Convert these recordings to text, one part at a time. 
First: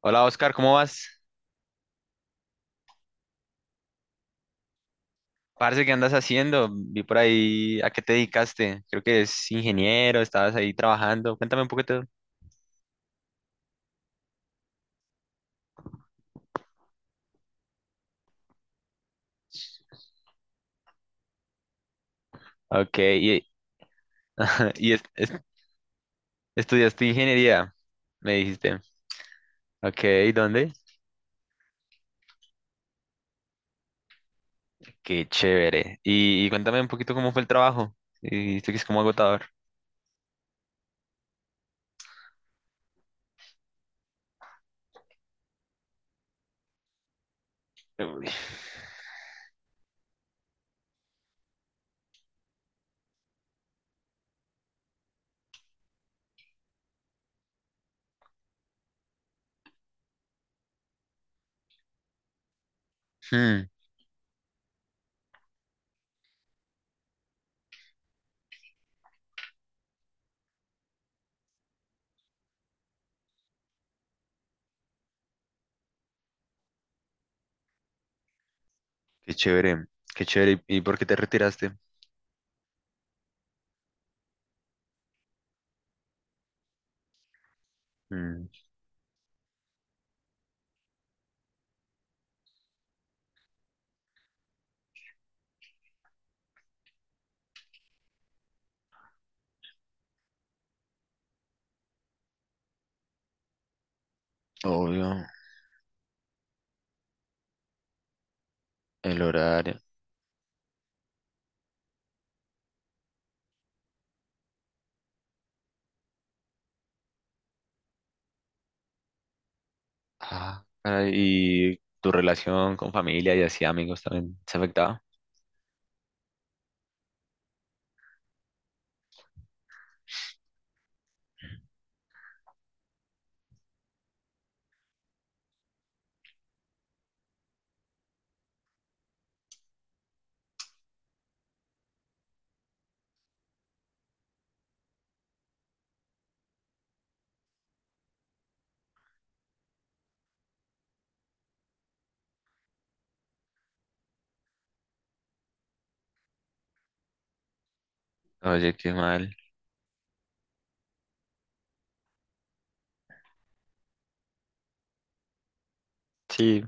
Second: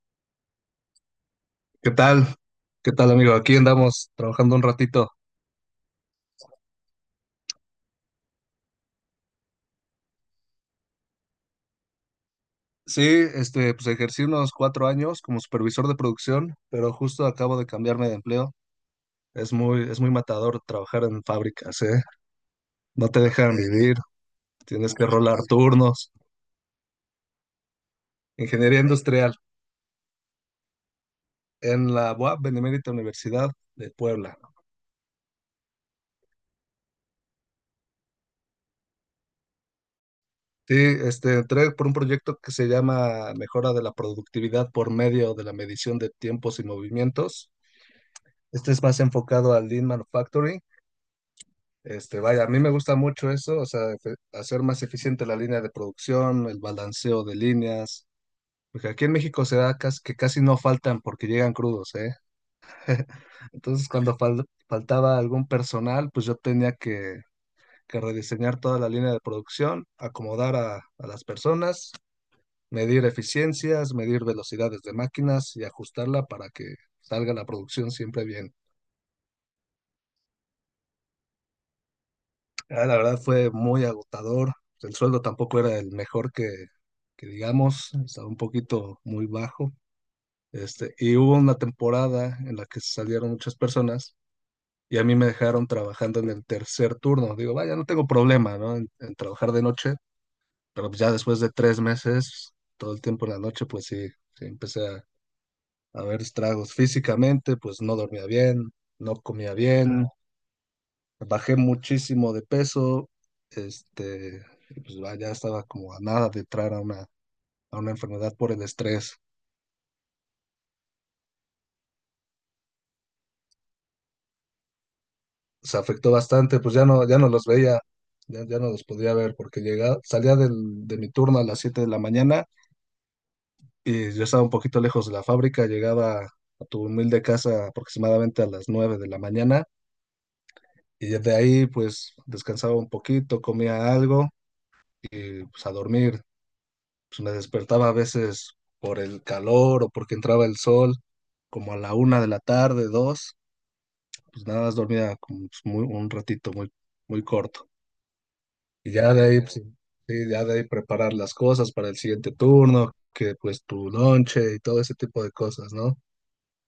Hola Oscar, ¿cómo vas? ¿Qué tal? ¿Qué tal, amigo? Aquí andamos trabajando un ratito. Parce, ¿qué andas haciendo? Vi por ahí a qué te dedicaste. Creo que es ingeniero, estabas ahí trabajando. Cuéntame un poquito. Sí, pues ejercí unos 4 años como supervisor de producción, pero justo acabo de cambiarme de empleo. Es muy matador trabajar en fábricas, ¿eh? Ok, No te y, dejan vivir, y tienes es- que es- rolar turnos. estudiaste ingeniería, me dijiste. Ingeniería industrial Ok, ¿dónde? en la UAP, Benemérita Universidad de Puebla. Qué chévere. Y cuéntame un poquito cómo fue el trabajo. Y dijiste que es como agotador. Sí, entré por un proyecto que se llama Mejora de la Productividad por medio de la medición de tiempos y movimientos. Uy. Este es más enfocado al Lean Manufacturing. Vaya, a mí me gusta mucho eso, o sea, hacer más eficiente la línea de producción, el balanceo de líneas, porque aquí en México se da que casi no faltan porque llegan crudos, ¿eh? Hmm, Entonces, cuando faltaba algún personal, pues yo tenía que rediseñar toda la línea de producción, acomodar a las personas, medir eficiencias, medir velocidades de máquinas y ajustarla para que salga la producción siempre bien. Qué chévere, qué chévere. ¿Y por qué te retiraste? Ah, la verdad fue muy agotador. El sueldo tampoco era el mejor que digamos, estaba un Mm, poquito muy bajo. Y hubo una temporada en la que salieron muchas personas y a mí me dejaron trabajando en el tercer turno. Digo, vaya, no tengo problema, ¿no? En trabajar de noche, pero pues ya después de 3 meses, todo el tiempo en la noche, pues sí empecé a, Obvio, a ver estragos físicamente, pues no dormía bien, no el comía horario. bien. Bajé muchísimo de peso, este, y pues ya estaba como a nada de entrar a una enfermedad por el estrés. Ah, caray, y tu relación con familia y así amigos también se afectaba. Se afectó bastante, pues ya no los veía, ya no los podía ver porque llegaba, salía de mi turno a las 7 de la mañana y yo estaba un poquito lejos de la fábrica, llegaba a tu humilde casa aproximadamente a las 9 de la mañana y de ahí pues descansaba un poquito, comía algo y pues a dormir. Pues me despertaba a veces por el calor o porque entraba el sol como a la 1 de la tarde, dos, pues nada más dormía como pues, muy, un ratito muy, muy corto. Oye, qué Y ya de mal. ahí, pues, sí, sí, ya de ahí preparar las cosas para el siguiente turno, que pues tu lonche y todo ese tipo de cosas, ¿no? Sí.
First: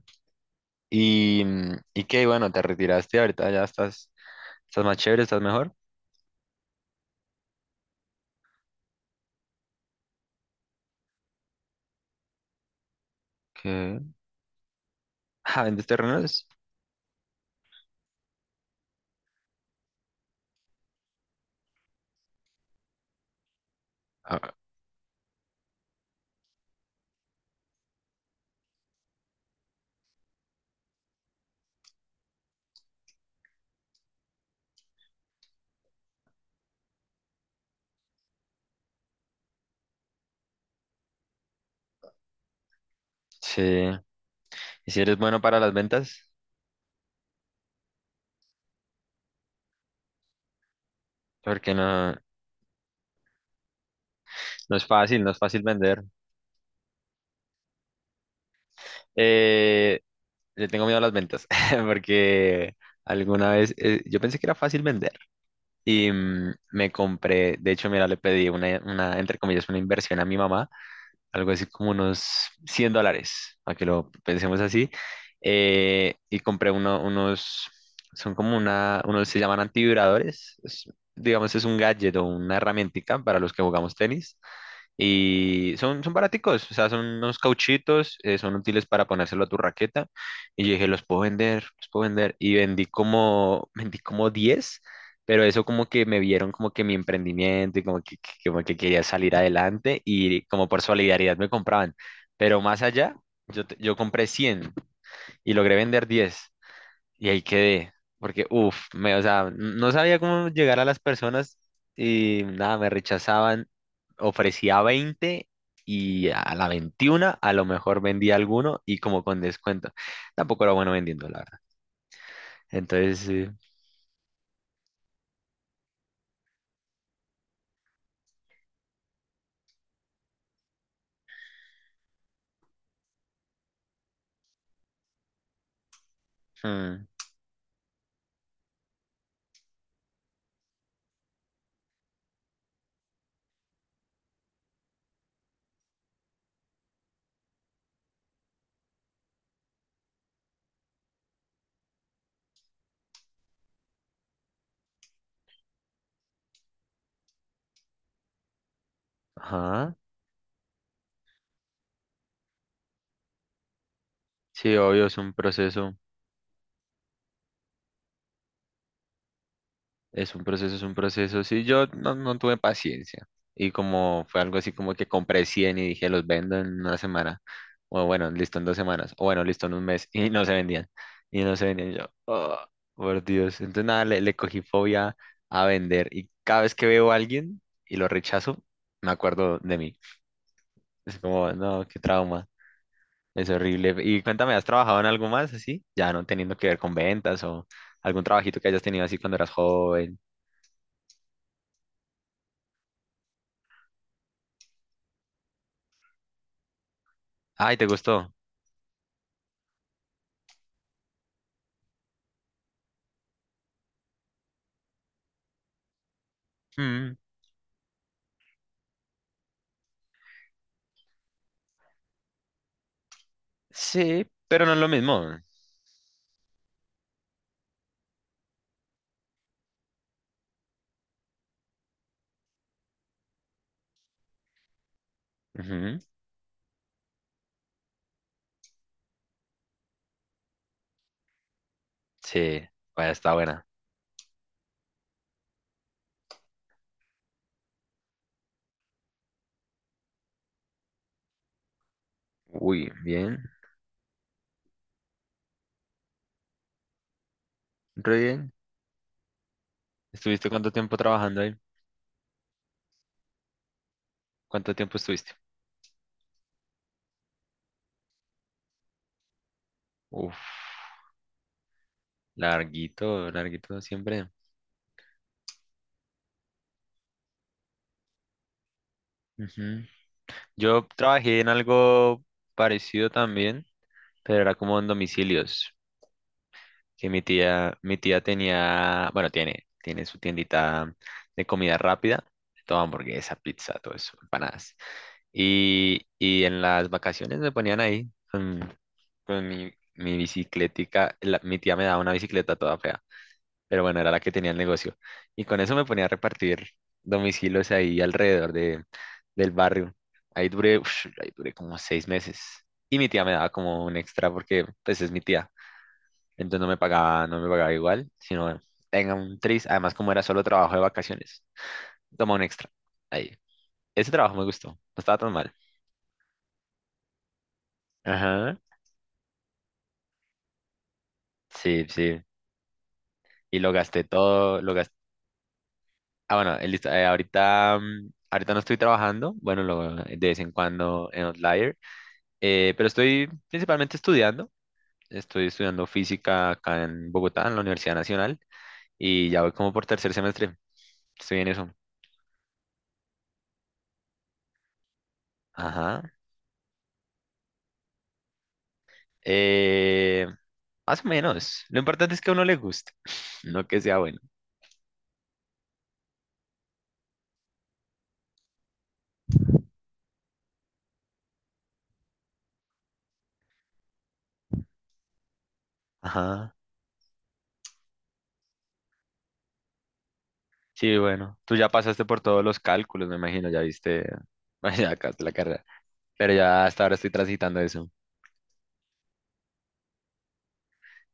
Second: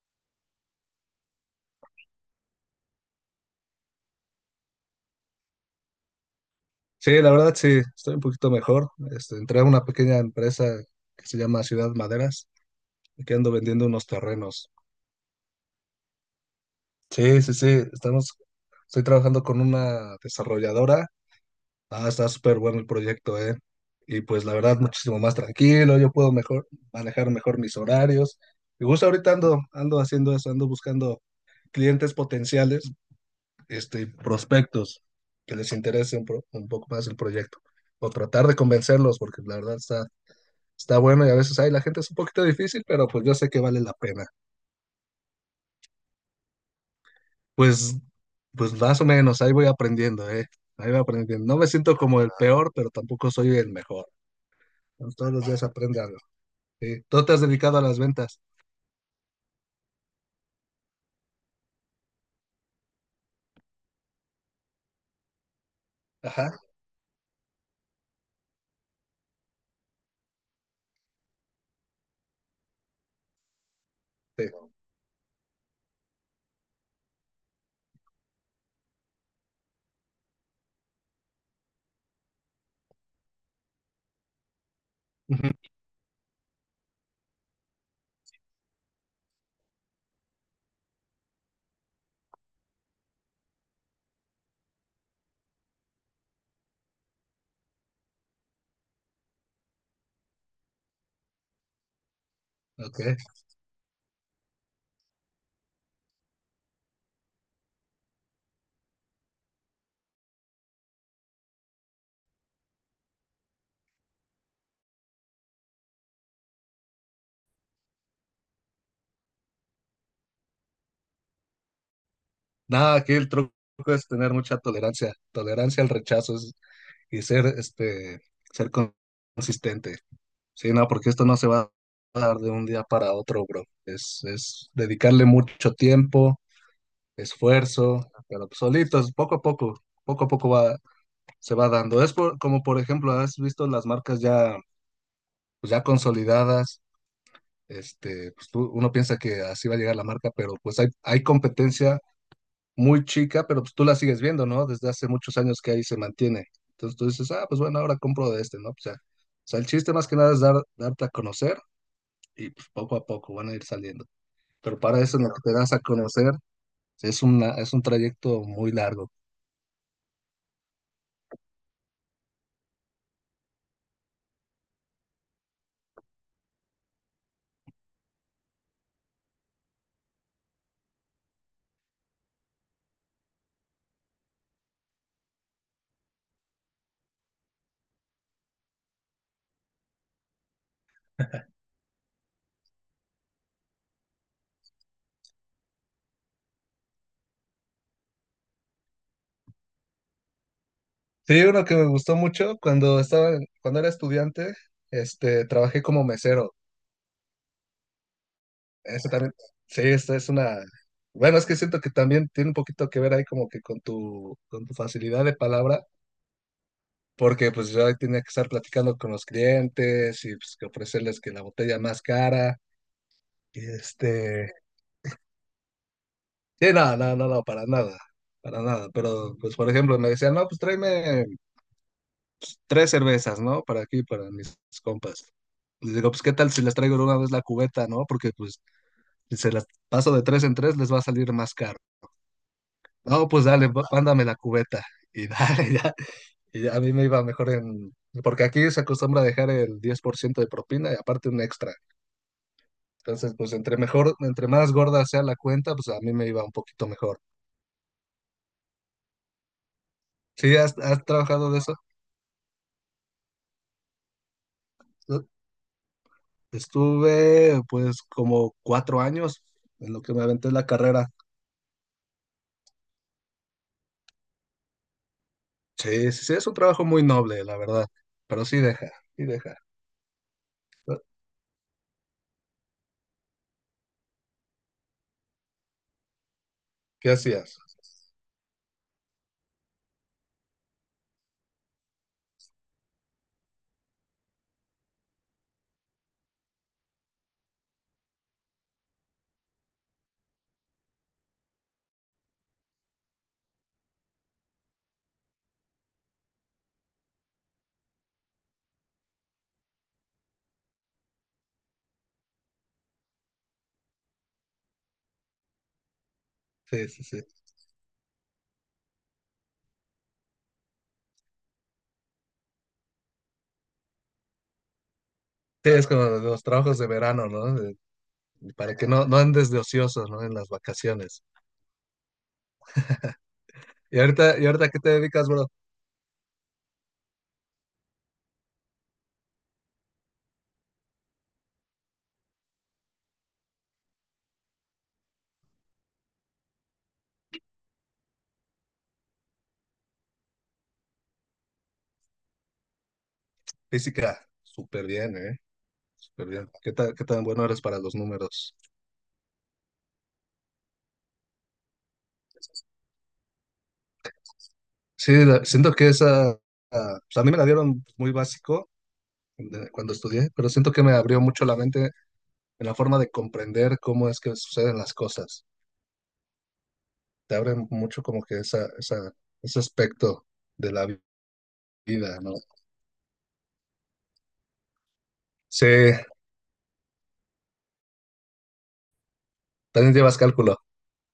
Y qué, bueno, te retiraste ahorita, estás más chévere, estás mejor. Sí, la verdad sí, estoy un poquito mejor. Entré a una pequeña empresa que se llama Ciudad Maderas, y que ando vendiendo ¿Qué? unos terrenos. Ah, ¿vendes terrenos? Sí, sí, sí, estamos, estoy trabajando con una desarrolladora. Ah, está súper bueno el proyecto, ¿eh? Y pues Ah, la verdad, muchísimo más tranquilo, yo puedo mejor manejar mejor mis horarios. Y justo ahorita ando haciendo eso, ando buscando clientes potenciales, prospectos que les interese un poco más el proyecto. O tratar de convencerlos, porque la verdad está bueno y a veces, ay, la gente es un poquito difícil, pero pues yo sé que sí. vale la pena. ¿Y si eres bueno para las ventas? Pues, pues más o menos, ahí voy aprendiendo, ¿eh? Ahí voy aprendiendo. No me Porque siento no, como el peor, pero tampoco soy el mejor. no es fácil, no Todos es los fácil días aprende vender. algo. Sí, tú te has dedicado a las ventas. Eh, Le tengo miedo a las ventas, porque alguna vez yo pensé que era fácil vender y Ajá, me compré, de hecho, mira, le pedí entre comillas, una inversión a mi mamá, algo así como unos $100, a que lo pensemos sí. así. Y compré unos, son como unos se llaman antivibradores. Digamos, es un gadget o una herramientica para los que jugamos tenis. Ujú. Y son, son baraticos, o sea, son unos cauchitos, son útiles para ponérselo a tu raqueta. Y yo dije, los puedo vender, los puedo vender. Y vendí como, vendí como 10, pero eso como que me vieron como que mi emprendimiento y como que, como que quería salir adelante y como por solidaridad me compraban. Pero más Ok. allá, yo, yo compré 100 y logré vender 10 y ahí quedé, porque, uff, o sea, no sabía cómo llegar a las personas y nada, me rechazaban. Ofrecía 20 y a la 21 a lo mejor vendía alguno y como con descuento. Tampoco era bueno vendiendo, la verdad. Nada, aquí Entonces, el sí. truco es tener mucha tolerancia, tolerancia al rechazo y ser, ser consistente. Sí, no, porque esto no se va a dar de un día para otro, bro. Es dedicarle mucho tiempo, Hmm, esfuerzo, pero pues solitos, poco a poco va, se va dando. Es como, por ejemplo, has visto las marcas ya, pues, ya consolidadas. Pues uno piensa que así va a llegar la marca, pero pues hay competencia muy chica, pero pues tú la sigues viendo, ¿no? Desde hace muchos años que ahí se mantiene. Entonces tú dices, ah, pues bueno, ahora compro de este, ¿no? o sea, el chiste ajá. más que nada es darte a conocer y pues, poco a poco van a ir saliendo. Sí, Pero para obvio, es eso, en lo un que te das a proceso. conocer, es un trayecto muy largo. Es un proceso, es un proceso. Sí, yo no, no tuve paciencia. Y como fue algo así como que compré 100 y dije, los vendo en una semana. O bueno, listo en 2 semanas. O bueno, listo en un mes. Y no se vendían. Y no se vendían. Y yo, "Oh, por Dios." Entonces nada, le cogí fobia a vender. Y cada vez que veo a alguien y lo rechazo, me acuerdo de mí. Es como, no, qué trauma. Es horrible. Y cuéntame, ¿has trabajado en algo más así? Ya no teniendo que ver con ventas o algún trabajito que hayas tenido así cuando eras joven. Sí, uno que me gustó mucho cuando estaba, cuando era estudiante, trabajé como mesero. Ay, ¿te gustó? Eso también, sí, esta es una. Bueno, es que siento que también tiene un poquito que ver ahí como que con tu facilidad de palabra, Mm, porque pues yo ahí tenía que estar platicando con los clientes y pues que ofrecerles que la botella más cara. Y sí, pero no es lo mismo. sí, no, no, no, no, para nada, para nada. Pero pues por ejemplo me decían, no, pues tráeme tres cervezas, ¿no? Para aquí, para mis compas. Les Ujú. digo, pues qué tal si les traigo de una vez la cubeta, ¿no? Porque pues si se las paso de tres en tres les va a salir más caro. Sí, vaya, No, está pues buena. dale, mándame la cubeta. Y dale, ya. Y ya a mí me iba mejor en... Porque aquí se acostumbra a dejar el 10% de propina y aparte un extra. Uy, Entonces, bien, pues entre mejor, entre más gorda sea la cuenta, pues a mí me iba un poquito mejor. re bien. ¿Estuviste ¿Sí cuánto has, tiempo has trabajando trabajado ahí? de eso? ¿Cuánto tiempo Yo estuviste? estuve pues como 4 años en lo que me Uf, aventé la carrera. larguito, larguito siempre. Sí, sí, sí, es un trabajo muy noble, la verdad. Pero sí deja, sí deja. Ujú. Yo trabajé en algo parecido también, pero era como en domicilios, que ¿Qué mi hacías? tía, mi tía tenía, bueno, tiene, tiene su tiendita de comida rápida, todo hamburguesa, pizza, todo eso, empanadas. Y en las vacaciones me ponían ahí con mi bicicletica. Mi tía me daba una bicicleta toda fea, pero bueno, era la que tenía el negocio. Y con eso me ponía a repartir domicilios ahí alrededor del barrio. Ahí duré, ush, ahí duré como 6 meses. Y mi tía me daba como un extra porque pues es mi tía. Entonces no me Sí, sí, sí. pagaba, no me pagaba igual, sino tenga un tris. Además, como era solo trabajo de vacaciones, toma un extra. Ahí. Ese trabajo me gustó, no estaba tan mal. Sí, es como los trabajos de verano, ¿no? Ajá. Para que no andes de ociosos, ¿no? En las vacaciones. Sí, sí. Y lo ¿Y gasté ahorita, y todo, ahorita lo qué te gasté. dedicas, bro? Ah, bueno, listo, ahorita no estoy trabajando, bueno, de vez en cuando en Outlier, pero estoy principalmente estudiando. Estoy estudiando física acá en Bogotá, en la Universidad Nacional, y ya voy como por tercer semestre. Estoy en eso. Física, súper bien, ¿eh? Ajá. Súper bien. ¿Qué tan bueno eres para los números? Eh, Más o menos. Lo importante es que a uno le guste, no que sea bueno. Sí, siento que ah, pues a mí me la dieron muy básico cuando estudié, pero siento que me abrió mucho la mente en la forma de comprender cómo es que suceden las cosas. Ajá. Te abre mucho como que ese aspecto de la Sí, bueno. Tú ya pasaste vida, por ¿no? todos los cálculos, me imagino, ya viste, ya acabaste la carrera. Sí, Pero ya hasta ahora estoy transitando eso. también llevas cálculo.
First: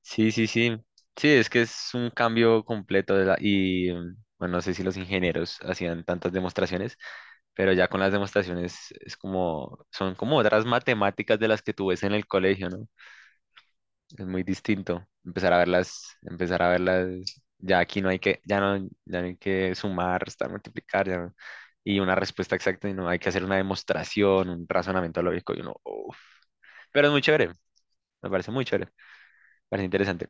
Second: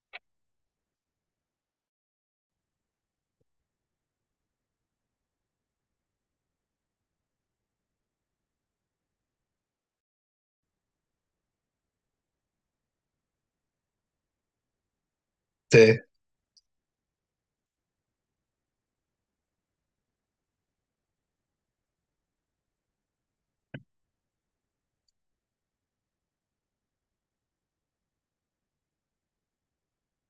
Sí, sí, sí. Sí, es que es un cambio completo de la- y bueno, no sé si los ingenieros hacían tantas demostraciones, pero ya con las demostraciones es como, son como otras matemáticas de las que tú ves en el colegio, ¿no? Es muy distinto. Sí. Empezar a verlas, ya aquí no hay que, ya no, ya no hay que sumar, restar, multiplicar, ya no. Y una respuesta exacta, y no hay que hacer una demostración, un razonamiento lógico, y uno, "Uf". Pero es muy chévere, me parece muy chévere, me parece interesante.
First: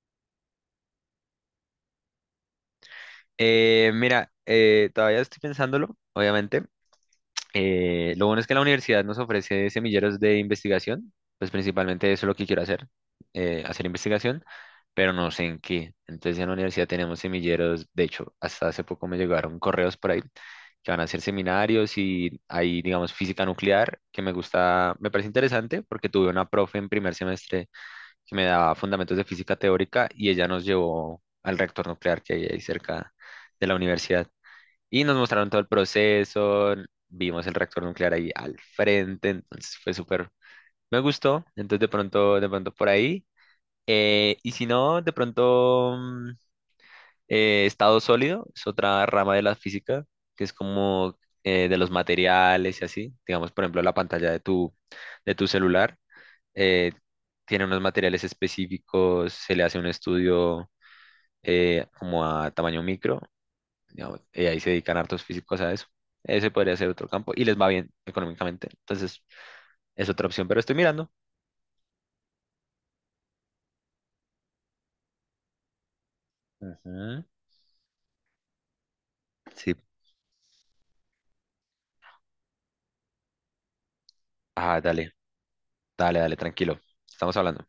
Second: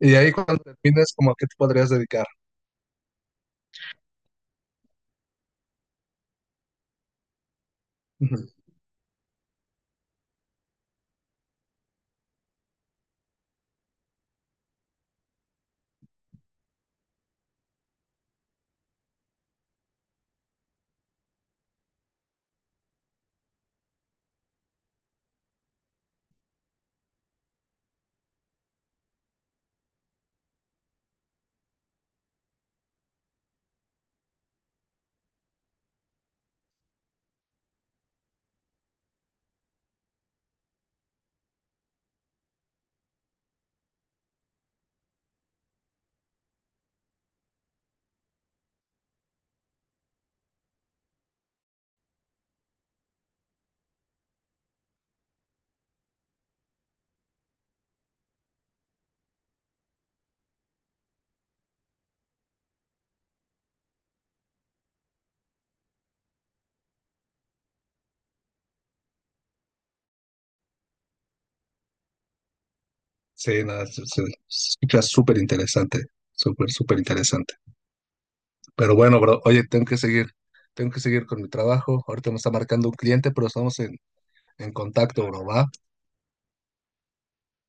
¿Y ahí cuando termines, como a qué te podrías dedicar? Mira, todavía estoy pensándolo, obviamente. Lo bueno es que la universidad nos ofrece semilleros de investigación, pues principalmente eso es lo que quiero hacer, hacer investigación, pero no sé en qué. Entonces en la universidad tenemos semilleros, de hecho, hasta hace poco me llegaron correos por ahí que van a hacer seminarios y hay, digamos, física nuclear, que me gusta, me parece interesante porque tuve una profe en primer semestre que me daba fundamentos de física teórica y ella nos llevó al reactor nuclear que hay ahí cerca de la universidad. Y nos mostraron todo el proceso, vimos el reactor nuclear ahí al frente, entonces fue súper, me gustó, entonces de pronto por ahí. Y si no, de pronto estado sólido es otra rama de la física, que es como de los materiales y así, digamos, por ejemplo, la pantalla de tu, celular eh, tiene unos materiales específicos, se le hace un estudio como a tamaño micro, digamos, y ahí se dedican hartos físicos a eso. Ese podría ser otro campo y les va bien económicamente. Entonces, es otra opción, pero estoy mirando. Sí, nada, se, se escucha súper interesante, súper, súper Ujú. interesante. Pero bueno, bro, oye, Sí. Tengo que seguir con mi trabajo. Ahorita me está marcando un cliente, pero estamos en Ah, dale, contacto, bro, ¿va? dale, dale, tranquilo. Estamos hablando.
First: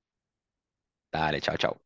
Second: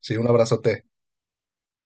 Sí, un abrazote. Dale, chao, chao.